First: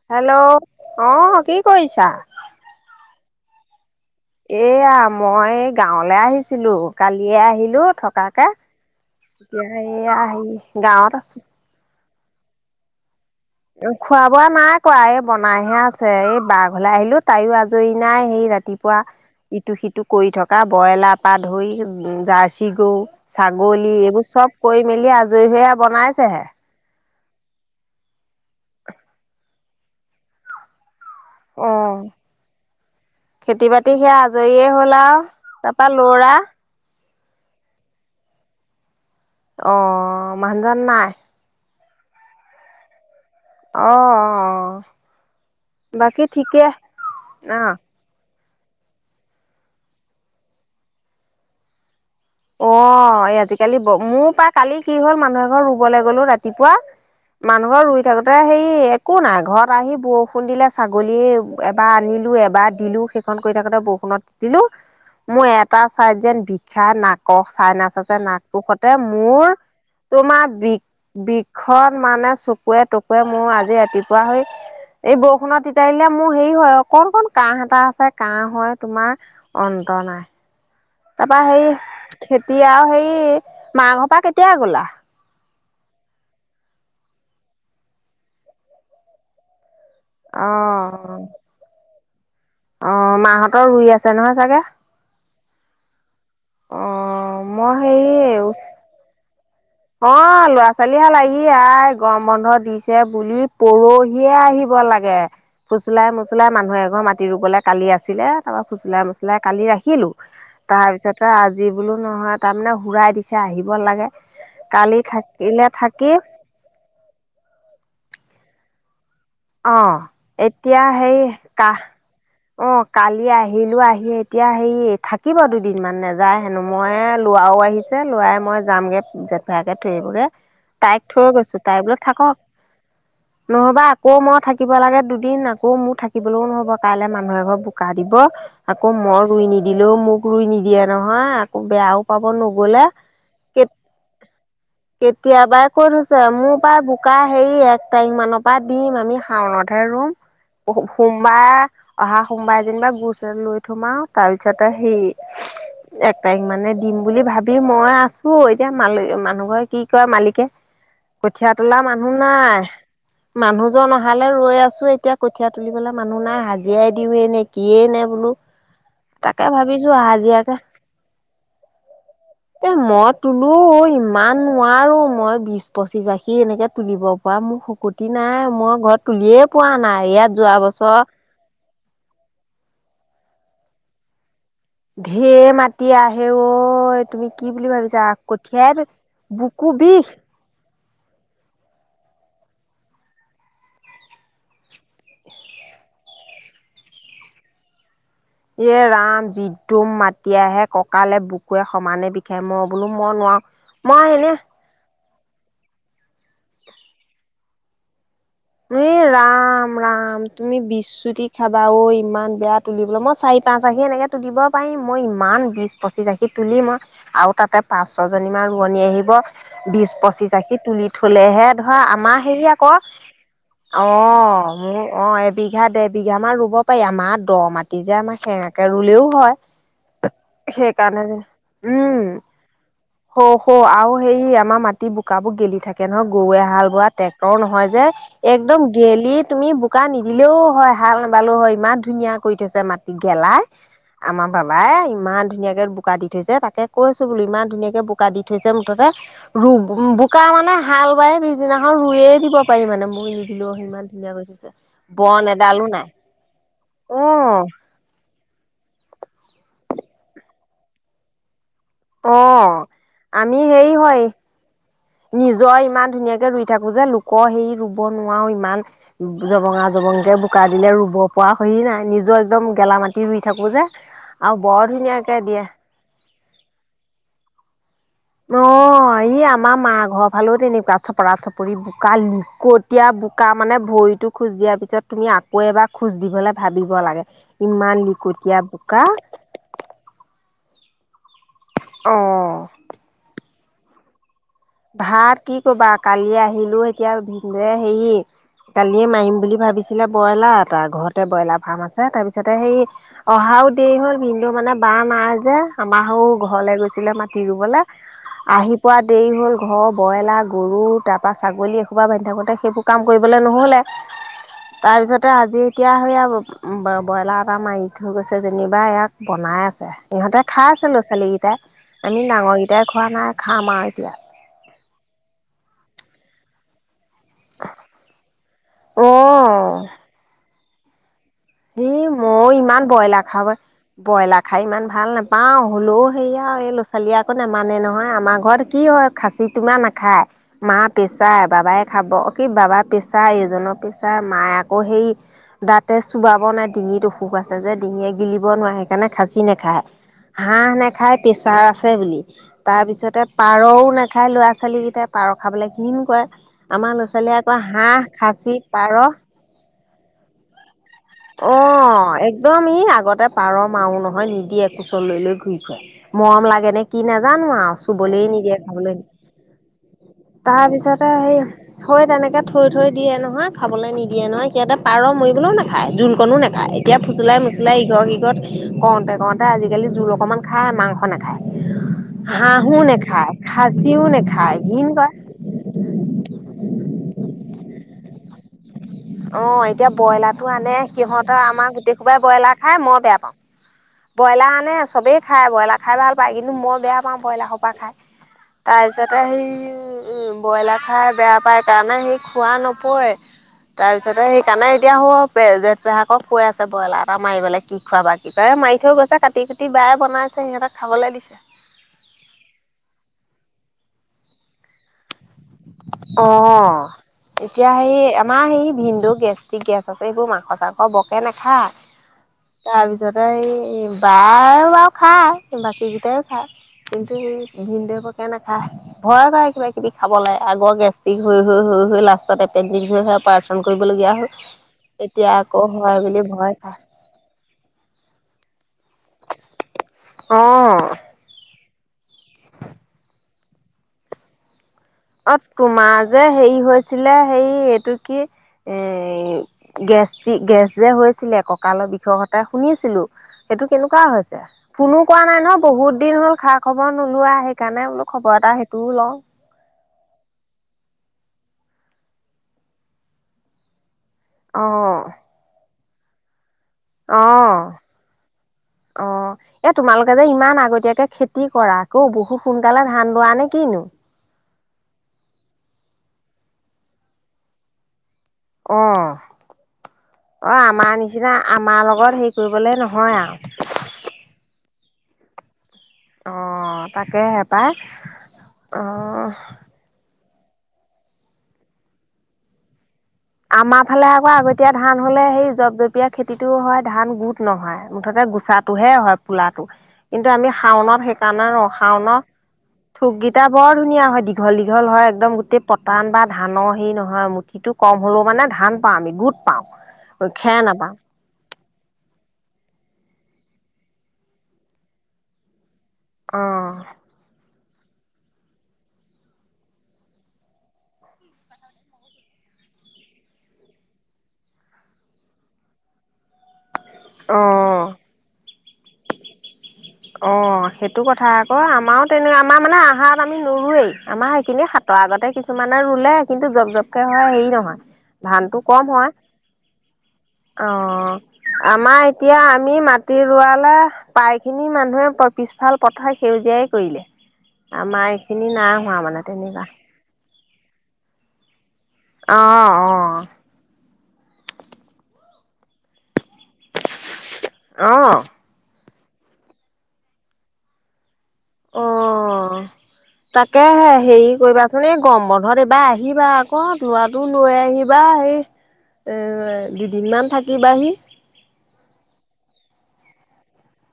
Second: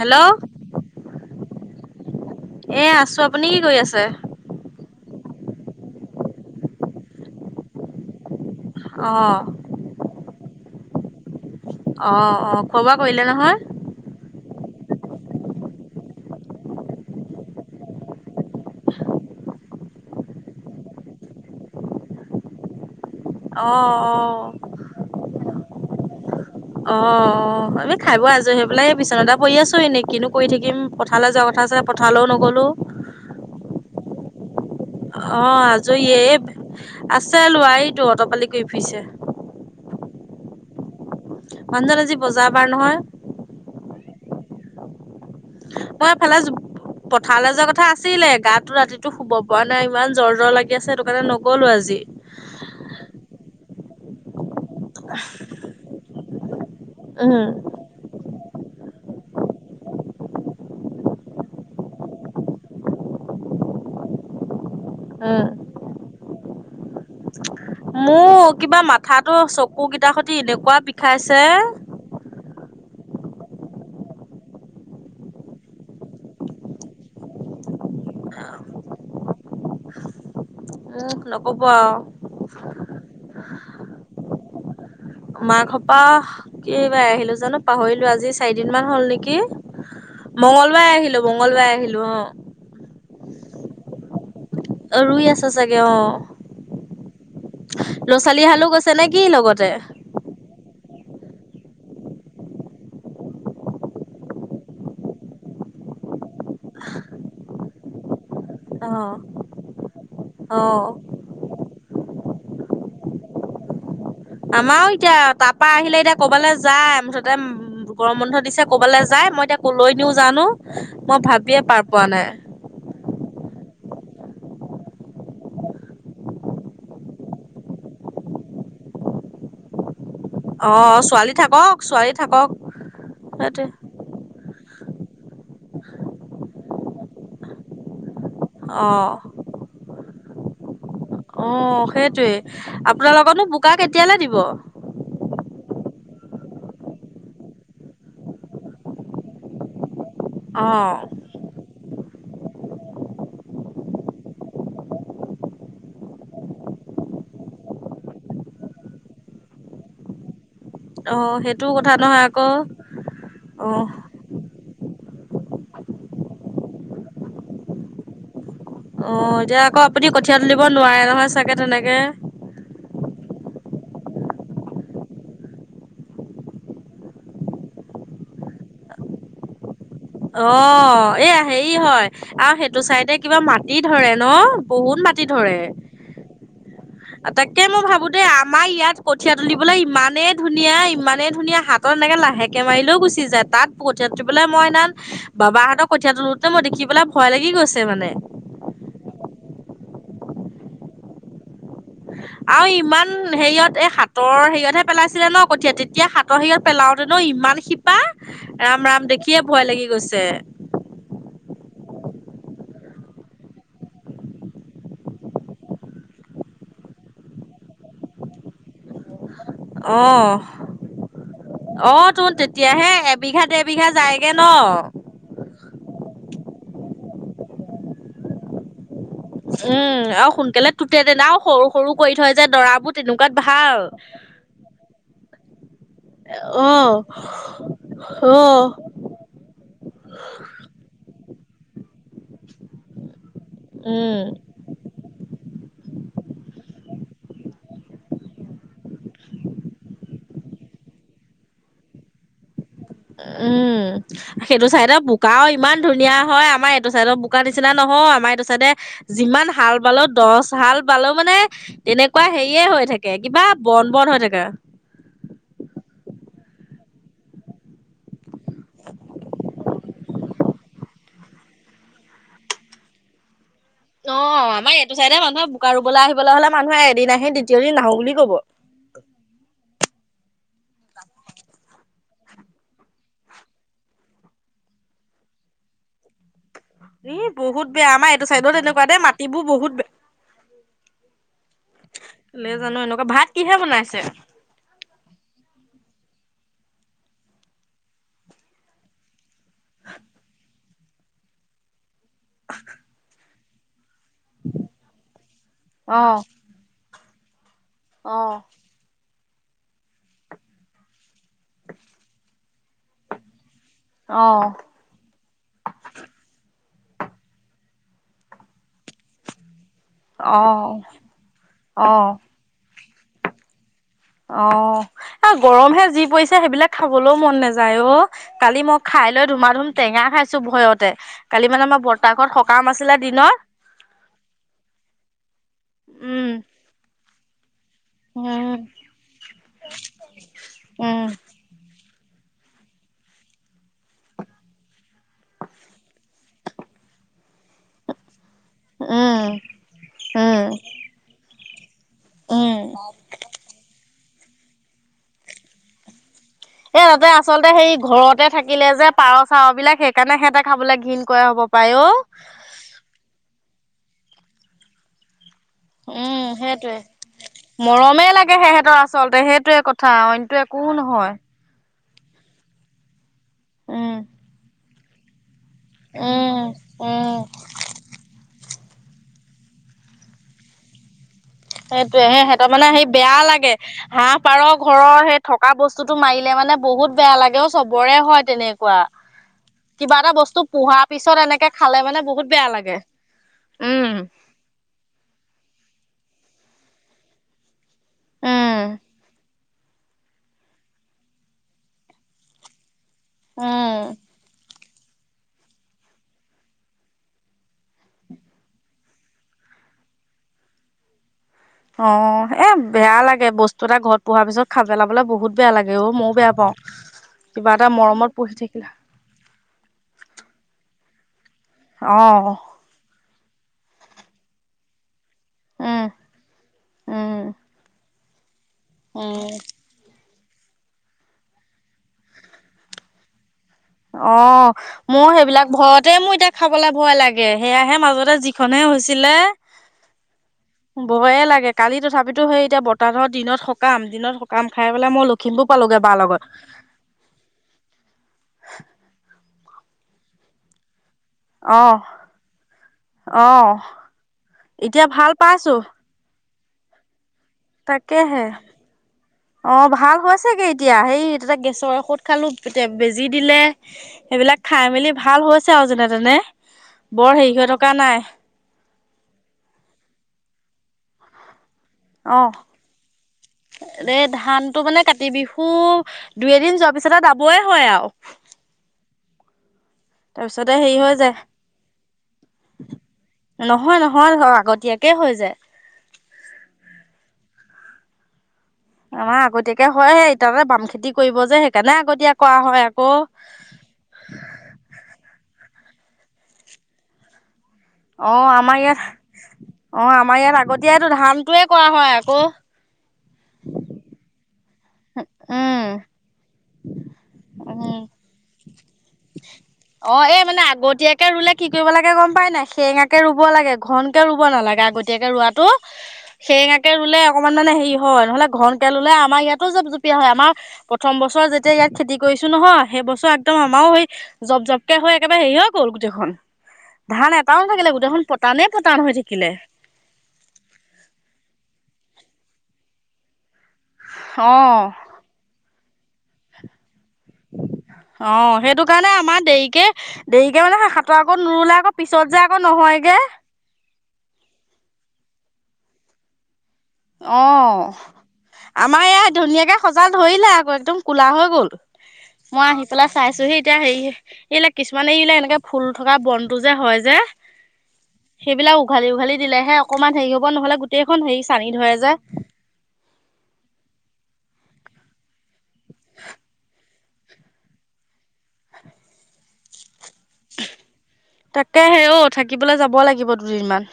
Hello hello, অঁ, কি কৰিছা? এ আছো, আপুনি কি কৰি আছে? এয়া মই এই গাঁৱলে আহিছিলো, কালিয়ে আহিলো থকাকে। অ এতিয়া এই আহি, গাঁৱত আছো। অঁ অঁ খোৱা বোৱা কৰিলে নহয়? খোৱা বোৱা নাই কৱা এই বনাইহে আছে এই বা ঘল আহিলো, তাইও আজৰি নাই সেই ৰাত ৰাতিপুৱা ইটো সিটো কৰি থকা বইলাৰ পৰা ধৰি উম জাৰ্চি গৰু। অ ছাগলী অ এইবোৰ চ'ব কৰি মেলি আজৰি হৈ‌ আও বনাইছেহে। অঁ অঁ আমি খাই বৈ আজৰি হৈ পেলাই এই বিছনাতে পৰি আছো এনেই কিনো কৰি থাকিম। পথাৰলে যোৱা কথা অ আছে, পথাৰলও নগ'লোঁ। খেতি বাতি সেয়া আজৰিয়ে হ'ল আও অ তাৰপা আজৰিয়ে লৰা। এই আছে ল'ৰা সেইতো অঁটপালি কৰি ফুৰিছে। অঁ মানুহজন নাই? মানুহজন আজি বজাৰ বাৰ নহয়। অঁ অঁ অঁ মই এফালে যোগ পথাৰলে যোৱা অ', কথা আছ আছিলে, গাটো ৰাতিটো শুব পৰা নাই ইমান জ্বৰ জ্বৰ লাগি আছে, সেইটো কাৰণে নগ'লো আজি। অঁ, এই আজিকালি ব, মোৰো পাই কালি কি হ'ল মানুহ এঘৰ ৰুবলে গ'লো ৰাতিপুৱা উম মানুহ ঘৰত ৰুই থাকোতে সেই একো নাই ঘৰত আহি বৰষুণ দিলে ছাগলী এবাৰ আনিলোঁ এবাৰ দিলোঁ সে খন কৰি থাকোতে বৰষুণত তিতিলো মোৰ উম এটা ছাইদ যেন বিষাই নাক ক চাই নাচাইছে মোৰ নাকটো কিবা সতে মাথাটো মোৰ চকু কেইটা সতি তোমাৰ বি এনেকুৱা বিষাইছে বিষত মানে চকুৱে টকুৱে মোৰ আজি ৰাতিপুৱা হৈ এই বৰষুণৰ তিতাই দিলে মোৰ হেৰি হয় অকণমান কাঁহ এটা আছে কাঁহ হয় তোমাৰ অন্ত নাই। মোক তাৰপা নকব হেই আও খেতি আৰু সেই মা ঘৰ পা কেতিয়া গ'লা? মা ঘৰপা, কি বাই আহিলো জানো পাহৰিলো আজি চাৰিদিন মান হ'ল নেকি? মঙলবাৰে আহিলো মঙগলবাৰে আহিলো অঁ অঁ মাহঁতৰ ৰুই আছে নহয় চাগে? অ' ৰুই আছা চাগে অঁ অ', মই ল'ৰা ছোৱালী হালো গৈছে নেকি লগতে? অঁ ল'ৰা ছোৱালীশাল আহি আই গম বন্ধ দিছে বুলি পৰহিয়ে আহি ব লাগে ফুচুলাই মচুলাই মানুহ এঘৰ মাটি ৰুবলে কালি আছিলে। তাৰপা অ ফুচুলাই মুছুলাই কালি ৰাখিলো। অ তাৰ পিছত তই আজি বোলো নহয়, তাৰমানে সুৰাই দিছে আহিব লাগে। আমাৰো কালি এতিয়া থাকিলে তাৰপা আহিলে থাকি এতিয়া কবালৈ যায় মোথতে, তা গৰম বন্ধ দিছে কবালে যায় মই, এতিয়া অ', কোলৈ নিও জানো এতিয়া হেৰি মই ভাবিয়ে কাহ পাৰ পোৱা নাই। অ কালি আহিলো আহি এতিয়া হেৰি থাকিব দুদিনমান নেযায় হেনো মই লৰাও আহিছে, ছে লৱাই মই যামগে জেঠায়েকে থৈ আহিব গে। অ তাইক থৈ ছোৱালী গৈছো থাকক তাই বোলো ছোৱালী থাকক সেইটোৱে নহবা। আকৌ মই থাকিব লাগে দুদিন আকৌ মোৰ থাকিবলৈও নহব কাইলৈ মানুহ এ ঘৰ বোকা দিব। আকৌ অ মই ৰুই নিদিলোও মোক ৰুই নিদিয়ে নহয় আকৌ অ' বেয়াও পাব সেইটোৱে নগলে। [unintelligible] বোকা কেতিয়ালে দিব। কেতিয়াবা কৈ থৈছে মোৰ পৰা বোকা হেৰি এক তাৰিখ মানৰ পৰা দিম আমি শাওনতহে ৰুম। [unintelligible] অ' সোমবাই অহা সোমবাৰে যেনিবা গোছ এ লৈ থোমাও তাৰ পিছতে সেই, এক তাৰিখ মানে দিম বুলি ভাবি মই আছো এতিয়া মানহ মানুহ ঘৰে, কি কয় মালিকে অ' কঠিয় সেইটো তোলা কথা মানুহ নহয় আকৌ নাই মানুহজন অ' ন অহালে। ৰৈ আছো এতিয়া কঠীয় তুলিবেললে মানুহ নাই হাজিৰাই দিওঁ নে কিয়ে নে বোলো। অ তাকে এতিয়া আকৌ ভাবিছো আপুনি কঠিয়া হাজিৰাকে তুলিব নোৱাৰে নহয় চাগে তেনেকে। এ মই তোলো ইমান, নোৱাৰোঁ মই বিশ পঁচিছ আশী এনেকে তুলিব পৰা মোৰ শক্তি নাই মই ঘৰত তুলিয়ে, পোৱা নাই ইয়াত যোৱা বছৰ, অ' এয়া হেৰি হয় আৰু সেইটো চাইডে কিবা মাটি ধৰে ন, বহুত মতি ঢেৰ ধৰে মাটি আহে ঐ তুমি কি তাকে বুলি মই ভাবিছা ভাবো দে আমাৰ কঠিয়াই ইয়াত। কঠিয় বুকু তুলিবলৈ বিষ ইমানেই, ধুনীয়া ইমানেই ধুনীয়া হাতত এনেকে লাহেকে মাৰিলেও গুচি যায় তাত কথিয়া তুলিবলৈ মই সেইদিনা, বাবাহঁতক কঠীয়ালোতে মই দেখি পেলাই ভয় লাগি গৈছে মানে। এ ৰাম যিতু মাতিয়েহে ককালে বুকুৱে সমানে, বিষাই মই আৰু বোলো ইমান মই নোৱাৰো হেৰিয়ত এই মই এনে হাতৰ হেৰিয়তহে। পেলাইছিলে ন কঠীয়াত তেতিয়া হাতৰ সিগত পেলাওঁতে ন ইমান শি এ ৰাম ৰাম গৈছে তুমি বিশূটি, চাবা ইমান বেয়া তুলিবলৈ মই চাৰি পাঁচ আশী এনেকে তুলিব পাৰিম মই ইমান বিছ, পঁচিছাখি তুলি মই আৰু তাতে পাঁচ ছজনী মান ৰুৱনি আহিব। বিশ অহ পচিশ আশি তুলি থলেহে ধৰা আমাৰ হেৰি আকৌ, এবিঘাতে, অ মোৰ অ এই, বিঘা দেৰ বিঘা মান ৰুব পাৰি আমাৰ দ মাটি যে আমাৰ সেঙাকে ৰুলেও, হয় উম আৰু সোনকালে সেইকাৰণে তেতেনা আৰু সৰু সৰু কৰি থয় যে দৰাবোৰ তেনেকুৱাত অ ভা, আৰু হেৰি আমাৰ মাটি বোকাবোৰ গেলি থাকে নহয় গৰুৱে হাল অ বোৱা ট্ৰেক্টৰ নহয় যে। অ একদম গেলি তুমি বোকা নিদিলেও, হয় হাল নেবালেও হয় ইমান ধুনীয়া কৰি থৈছে মাটিত গেলাই উম আমাৰ বাবা, বাই ইমান ধুনীয়াকে বোকা দি থৈছে তাকে কৈছো বোলো ইমান ধুনীয়াকে বোকা দি থৈছে মুঠতে, ৰুম বোকা মানে হাল বাই পিছদিনাখন ৰুয়ে দিব পাৰি মানে। মই নিদিলেও ইমান ধুনীয়া কৰি উম থৈছে সেইটো চাইডৰ বন বোকাও এডালো ইমান নাই ধুনীয়া হয় আমাৰ এইটো অ চাইডৰ বোকা নিচিনা, নহয় আমাৰ এইটো চাইদে যিমান হাল বালেও দহ হাল বালেও মানে, অ তেনেকুৱা হেৰিয়ে হৈ থাকে আমি কিবা হেৰি বন হয় বন হৈ থাকে। নিজৰ ইমান ধুনীয়াকে ৰুই থাকো যে লোকৰ সেই ৰুব নোৱাৰো ইমান। জবঙা জবঙকে বোকা দিলে ৰুব পৰা সেই নাই নিজৰ একদম গেলা মাটি ৰুই থাকোঁ যে আৰু বৰ ধুনীয়াকে দিয়ে। ৰুৱা ৰুবলৈ আহিবলৈ হলে মানুহে এদিন আহি দ্বিতীয় দিন নাহো বুলি কব। অ এই আমা আমাৰ মা ঘৰ ফালেও তেনেকুৱা চপৰা চপৰি বোকা লিকটীয়া বোকা মানে ভৰিটো খোজ দিয়া তুমি আকৌ এবাৰ খোজ দিবলৈ ভাবিব লাগে। এ বহুত ইমান বেয়া আমাৰ এইটো লিকটীয়া চাইডত বোকা এনেকুৱা দেই মাটিবোৰ বহুত বেয়া। অ' নেজানোঁ এনেকুৱা ভাত কিহেৰে বনাইছে? ভাত কি কবা কালি আহিলোঁ এতিয়া ভিনদেউৱে হেৰি কালিয়ে মাৰিম বুলি ভাবিছিলে ব্ৰইলাৰ এটা। ঘৰতে ব্ৰইলাৰ ফ্ৰাম আছে তাৰপিছতে সেই অহাও দেৰি হ'ল মানে বাঁহ নাই যে আমাৰ অ সৌ ঘৰলে গৈছিলে মাাটি ৰুবলৈ আহি পোৱা দেৰি হ'ল ঘৰৰ ব্ৰইলাৰ গৰু তাপা ছাগলী এসোপা বান্ধি থাকোঁতে সেইবোৰ কাম কৰিবলৈ নহ'লে অ তাৰপিছতে আজি এতিয়া সেইয়া ব্ৰইলাৰ এটা মাৰি থৈ গৈছে যেনিবা ইয়াক বনাই আছে ইহঁতে অ খাই আছে ল'ৰা ছোৱালীকেইটাই অ আমি অ ডাঙৰকেইটাই খোৱা নাই খাম আৰু এতিয়া অ এ গৰমহে যি পৰিছে সেইবিলাক খাবলৈও মন নাযায় অ কালি মই খাই লৈ ধুমা অ ধুম টেঙা খাইছোঁ ভয়তে কালি মানে আমাৰ সেই বৰতা ময়ো ঘৰত ইমান সকাম আছিলে ব্ৰইলাৰ খাব দিনত। ব্ৰইলাৰ খাই ইমান ভাল নাপাওঁ হলেও সেয়া উম, আৰু এই ল'ৰা ছোৱালী আকৌ নামানে নহয় আমাৰ ঘৰত কি উম, হয় খাচী তোমাৰ নাখায় মা উম, পেচাৰ বাবাই খাব কি বাবা পেছাৰ ইজনৰ পেছাৰ মায়ে আকৌ সেই দাতে চোবাব নাই ডিঙিত অসুখ আছে যে ডিঙিয়ে গিলিব নোৱাৰে সেইকাৰণে খাচি উম, নাখায়। উম, হাঁহ নেখাই প্ৰেছাৰ আছে বুলি। উম, তাৰপিছতে পাৰও নাখায় ল'ৰা ছোৱালীকেইটাই পাৰ খাবলৈ ঘৃণ কৰে। আমাৰ এ ল'ৰা তাতে ছোৱালীয়ে আকৌ আচলতে সেই হাঁহ ঘৰতে খাচী থাকিলে যে পাৰ চাৰ বিলাক সেইকাৰণে সিহঁতে খাবলৈ ঘৃণ অ একদম ই আগতে পাৰ মাৰোঁ নহয় নিদিয়ে কোচত লৈ লৈ ঘূৰি ফুৰে। উম, মৰম লাগে নে সেইটোৱে। কি নাজানোঁ আৰু মৰমেই চুবলৈ লাগে নিদিয়ে খাবলৈ সিহঁতৰ আচলতে সেইটোৱে কথা অইনটো একো নহয়। হয় তেনেকে থৈ থৈ দিয়ে নহয় খাবলৈ উম, নিদিয়ে নহয় সিহঁতে পাৰ মৰিগলেও নাখাই জোল কনো নেখায় উম, এতিয়া উম। ফুচলাই মচলাই ইঘৰ সিঘৰত কওঁতে কওঁতে আজিকালি জোল অকণমান খায় মাংস নাখায়। সেইটোৱেই সে সিহঁতৰ হাঁহো মানে সে নেখায় বেয়া লাগে খাচীও হাঁহ নেখায় পাৰ ঘিণ ঘৰত কৰে। অ সেই থকা বস্তুটো মাৰিলে মানে বহুত বেয়া লাগে অ চবৰে হয় তেনেকুৱা। অ এতিয়া কিবা এটা ব্ৰইলাৰটো বস্তু আনে পোহাৰ পিছত সিহঁতৰ এনেকে আমাৰ খালে গোটেই কোবাই মানে বহুত ব্ৰইলাৰ বেয়া খাই লাগে মই বেয়া পাওঁ। উম ব্ৰইলাৰ আনে চবেই খাই ব্ৰইলাৰ খাই ভাল পায়। কিন্তু মই বেয়া পাওঁ ব্ৰইলাৰ সোপা খাই উম তাৰ পিছতে সেই উম ব্ৰইলাৰ খাই বেয়া পায় কাৰণে সি খোৱা নপৰে তাৰপিছতে সেইকাৰণে এতিয়া আকৌ যে পেহাকক কৈ আছে ব্ৰইলাৰ এটা মাৰিবলে কি খোৱাবা কি কয় মাৰি থৈ গৈছে কাটি বাএ বনাইছে সিহঁতক খাবলৈ দিছে। অ এ বেয়া লাগে বস্তু এটা ঘৰত পোহাৰ পিছত খাই পেলাবলে বহুত বেয়া লাগে অ মইও বেয়া পাওঁ কিবা এতিয়া এটা সেই মৰমত আমাৰ পুহি হেই থাকিলে ভিনদেউ ঠিকে আছ আছে এইবোৰ মাংস চাংস বৰকে নাখায় অ তাৰপিছতে এই বায় বাৰু খায় উম বাকীকেইটায়ো খায় কিন্তু উম ভিন্দুৱেকে নাখায়, ভয় পায় উম কিবাকিবি খাবলে। আগৰ গেষ্টিক হৈ-হৈ-হৈ লাষ্টত এপেণ্ডিছ হৈ পাৰ্থ কাম কৰিবলগীয়া হ'ল। অ মোৰ এতিয়া আকৌ সেইবিলাক হয় ভয়তে বুলি মোৰ এতিয়া ভয় খায়। খাবলে ভয় লাগে। সেয়াহে মাজতে যিখনে হৈছিলে অ। ভয়ে লাগে। কালি তথাপিতো সেই এতিয়া বতাহতৰ দিনত সকাম দিনত কাম খাই পেলাই মই লখিমপুৰ পালোগে বাৰ লগত। আছিলে। হেই এইটো কি? এই গেষ্টিক গেছ যে হৈছিলে অ কঁকালৰ বিষৰ কথা শুনিছিলোঁ অ সেইটো কেনেকুৱা হৈছে? ফোনো এতিয়া কৰা ভাল নাই নহ পাইছো বহুত দিন হ'ল খা-খবৰ নোলোৱা। সেইকাৰণে বোলো খবৰ তাকেহে এটা সেইটোও লওঁ। অ ভাল হৈচেগে এতিয়া সেই তাতে গেছৰ ঔষধ খালোঁ, এতিয়া বেজি দিলে, সেইবিলাক খাই অ'। মেলি ভাল হৈছে আৰু যেনে তেনে বৰ হেৰি অ', হৈ থকা নাই। অ এ তোমালোকে যে ইমান আগতিয়াকে খেতি কৰা অ বহুত সোনকালে ধান ৰোৱা নে কিনো? এই ধানটো মানে কাতি বিহু দুই এদিন যোৱাৰ পিছতে দাবই হয় আৰু। অ অ তাৰপিছতে হেৰি আমাৰ হৈ নিচিনা যায় আমাৰ লগত হেৰি কৰিবলৈ নহয় আৰু। নহয় নহয় ধৰ আগতীয়াকে হৈ যায়। অ তাকে হে পাই। অ', আমাৰ আগতীয়াকে হয়ে ইটা ততে বাম খেতি কৰিব যে সেইকাৰণে আগতীয়া কৰা হয় আকৌ। আমাৰ ফালে আকৌ আগতীয়া ধান হ'লে সেই জপ জপীয়া খেতিটোও হয় ধান গোট নহয়। মুঠতে অ' আমাৰ গুচাটোহে ইয়াত হয় পোলাটো। অ' কিন্তু আমি শাওনত সেইকাৰণে ৰো শাওনত অ থোককেইটা বৰ ধুনীয়া হয় দীঘল দীঘল হয় একদম গোটেই উম পতান বা ধানৰ হেই নহয় মুঠিতো কম উম হ'লেও মানে ধান পাওঁ আমি গোট পাওঁ, খেৰ নাপাওঁ। সেয়া ৰুলে কি কৰিব লাগে গম পাই নাই, সেৰেঙাকে ৰুব লাগে ঘন কে ৰুব নালাগে আগতীয়াকে ৰোৱাটো। অ', সেৰেঙাকে ৰুলে অকণমান মানে হেৰি হয়। নহ'লে ঘনক ললে আমাৰ ইয়াতো জপ জুপিয়া হয় আমাৰ প্ৰথম বস্তু বছৰ যেতিয়া ইয়াত খেতি কৰিছো নহয় সেই বছৰ একদম আমাৰও সেই জপ জপীয়া হৈ একেবাৰে হেৰি হৈ গ'ল গোটেইখন। ধান এটাও অ', নাথাকিলে গোটেইখন পতানেই পতান হৈ থাকিলে। অ সেইটো কথা আকৌ। আমাৰো তেনেক আমাৰ মানে আহাৰত আমি নুৰোৱেই। আমাৰ সেইখিনি অ' সাতৰ আগতে কিছুমানে ৰুলে কিন্তু জব জপ হয় হেৰি নহয়, অ', ধানতটো সেইটো কম কাৰণে হয় আমাৰ দেৰিকে দেৰিকে অ। মানে হাতৰ আগত নোৰুলে আকৌ আমাৰ পিছত এতিয়া যে আকৌ আমি মাটি নহয়গে ৰোৱালে প্ৰায়খিনি মানুহে পিছফাল পথাৰ সেউজীয়াই কৰিলে। অ এইখিনি নাই হোৱা আমাৰ মানে ইয়া তেনেকুৱা ধুনীয়াকে সজাল ধৰিলে আকৌ একদম কোলা হৈ গ'ল। মই অ', আহি পেলাই অ', চাইছোহি এতিয়া হেৰি এইবিলাক কিছুমানে এইবিলাক এনেকে ফুল থকা বনটো যে হয় যে। অ। সেইবিলাক উঘালি উঘালি দিলে অকমান হে হ'ব নহ'লে গোটেইখন হে অ তাকে হেৰি কৰিবাচোন এই গম বন্ধত এইবাৰ আহিবা আকৌ ল'ৰাটো লৈ আহিব কিবা সেই এ দুদিনমান থাকিবাহি। তাকে হে ঔ থাকিবলৈ যাব লাগিব দুদিনমান।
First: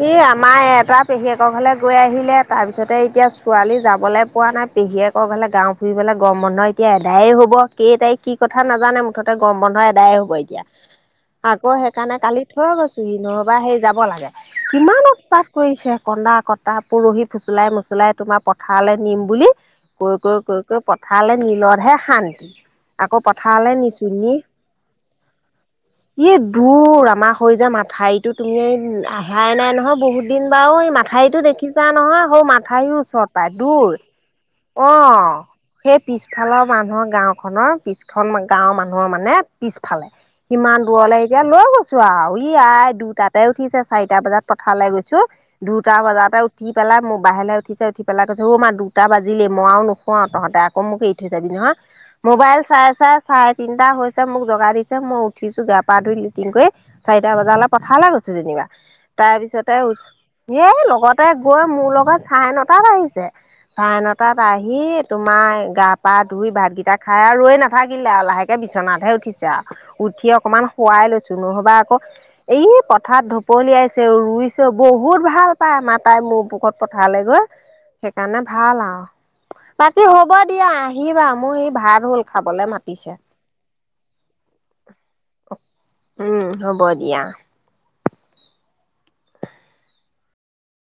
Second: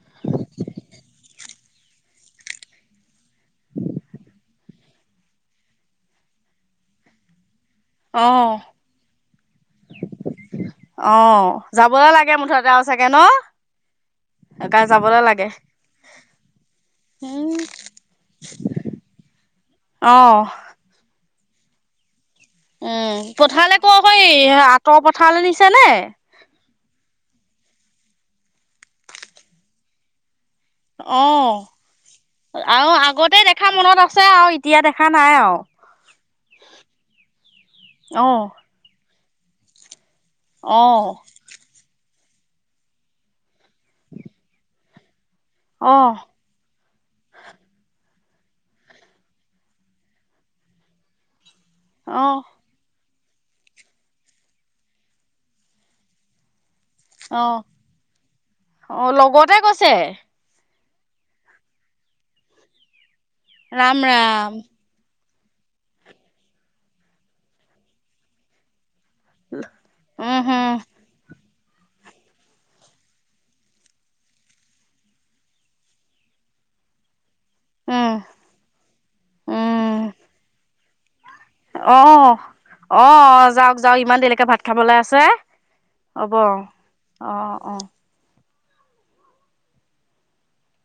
ই আমাৰ এটা পেহীয়েকৰ ঘৰলে গৈ আহিলে তাৰ পিছতে এতিয়া ছোৱালী যাবলৈ পোৱা নাই পেহীয়েক- আকৌ কাইলে গাঁও ফুৰিব গৰম বন্ধ এতিয়া এদায়ে হ'ব। কেই তাৰিখ কি অ', কথা নাজানে মুঠতে গৰম বন্ধ এদায় হব এতিয়া। অ', আকৌ যাবলৈ সেইকাৰণে লাগে কালি মুঠতে থৈ আৰু চাগে গৈছোহি ন? নহ'বা সেই যাব লাগে। কিমান যাবলৈ উৎপাত লাগে কৰিছে কন্দা কটা পৰহি উম, ফুচুলাই মচুলাই তোমাৰ পথাৰলৈ নিম বুলি। কৈ অ'। কৈ কৈ পথালে নিলতহে শান্তি। উম আকৌ পথাৰলে কৈ নিছো কৈ নি আঁতৰ পথাৰলৈ নিছে নে? ই দূৰ আমাৰ হৈ যায় মাথাউৰিটো তুমি আহাই নাই নহয় বহুত- দিন বাৰু অ মাথাউৰি দেখিছা নহয় হৈ আৰু মাথাউৰিও ওচৰত আগতে পায় দেখা দূৰ, মনত আছে আৰু এতিয়া অ। দেখা নাই আৰু সেই পিছফালৰ মানুহৰ গাঁওখনৰ পিছখন অ গাঁওৰ মানুহৰ মানে পিছফালে। সিমান অ দূৰলৈ এতিয়া লৈ গৈছো আৰু ই আই দুটাতে উঠিছে- চাৰিটা বজাত পথাৰলৈ গৈছো দুটা অ বজাতে- উঠি পেলাই মোক বাহিৰলে উঠিছে উঠি পেলাই কৈছে অ মা দুটা বাজিলেই মই আৰু নোহোৱাও তহঁতে আকৌ মোক এৰি থৈ যাবি নহয়। অ মোবাইল চাই চাই চাই- তিনিটা হৈছে মোক জোগাই দিছে মই উঠিছো গা পা ধুই লিটিং কৈ- চাৰিটা অ বজাৰলৈ পথালে গৈছো যেনিবা। অ তাৰ লগতে পিছতে, কৈছে এ লগতে গৈ মোৰ লগত চাই নটাত বাজিছে। চাৰে ৰাম নটাত ৰাম বাজি- তোমাৰ গা পা ধুই ভাতকেইটা খাই আৰু ৰৈ নাথাকিলে আৰু লাহেকে বিচনাত হে উ উঠিছে আৰু উঠি উম অকমান হম শুৱাই লৈছো নহ'বা আকৌ এই পথাৰ ধ পলিয়াইছে ৰুইছেও বহুত ভাল পায় আমাৰ তাই মোৰ লগত পথালে গৈ। উম সেইকাৰণে ভাল আৰু, উম বাকী হ'ব দিয়া আহ আহি বা মোৰ সেই অ ভাত হ'ল খাবলে মাতিছে। অ যাওক যাওক ইমান দেৰিলৈকে ভাত খাবলৈ আছে, হ'ব উম দিয়া অ অ।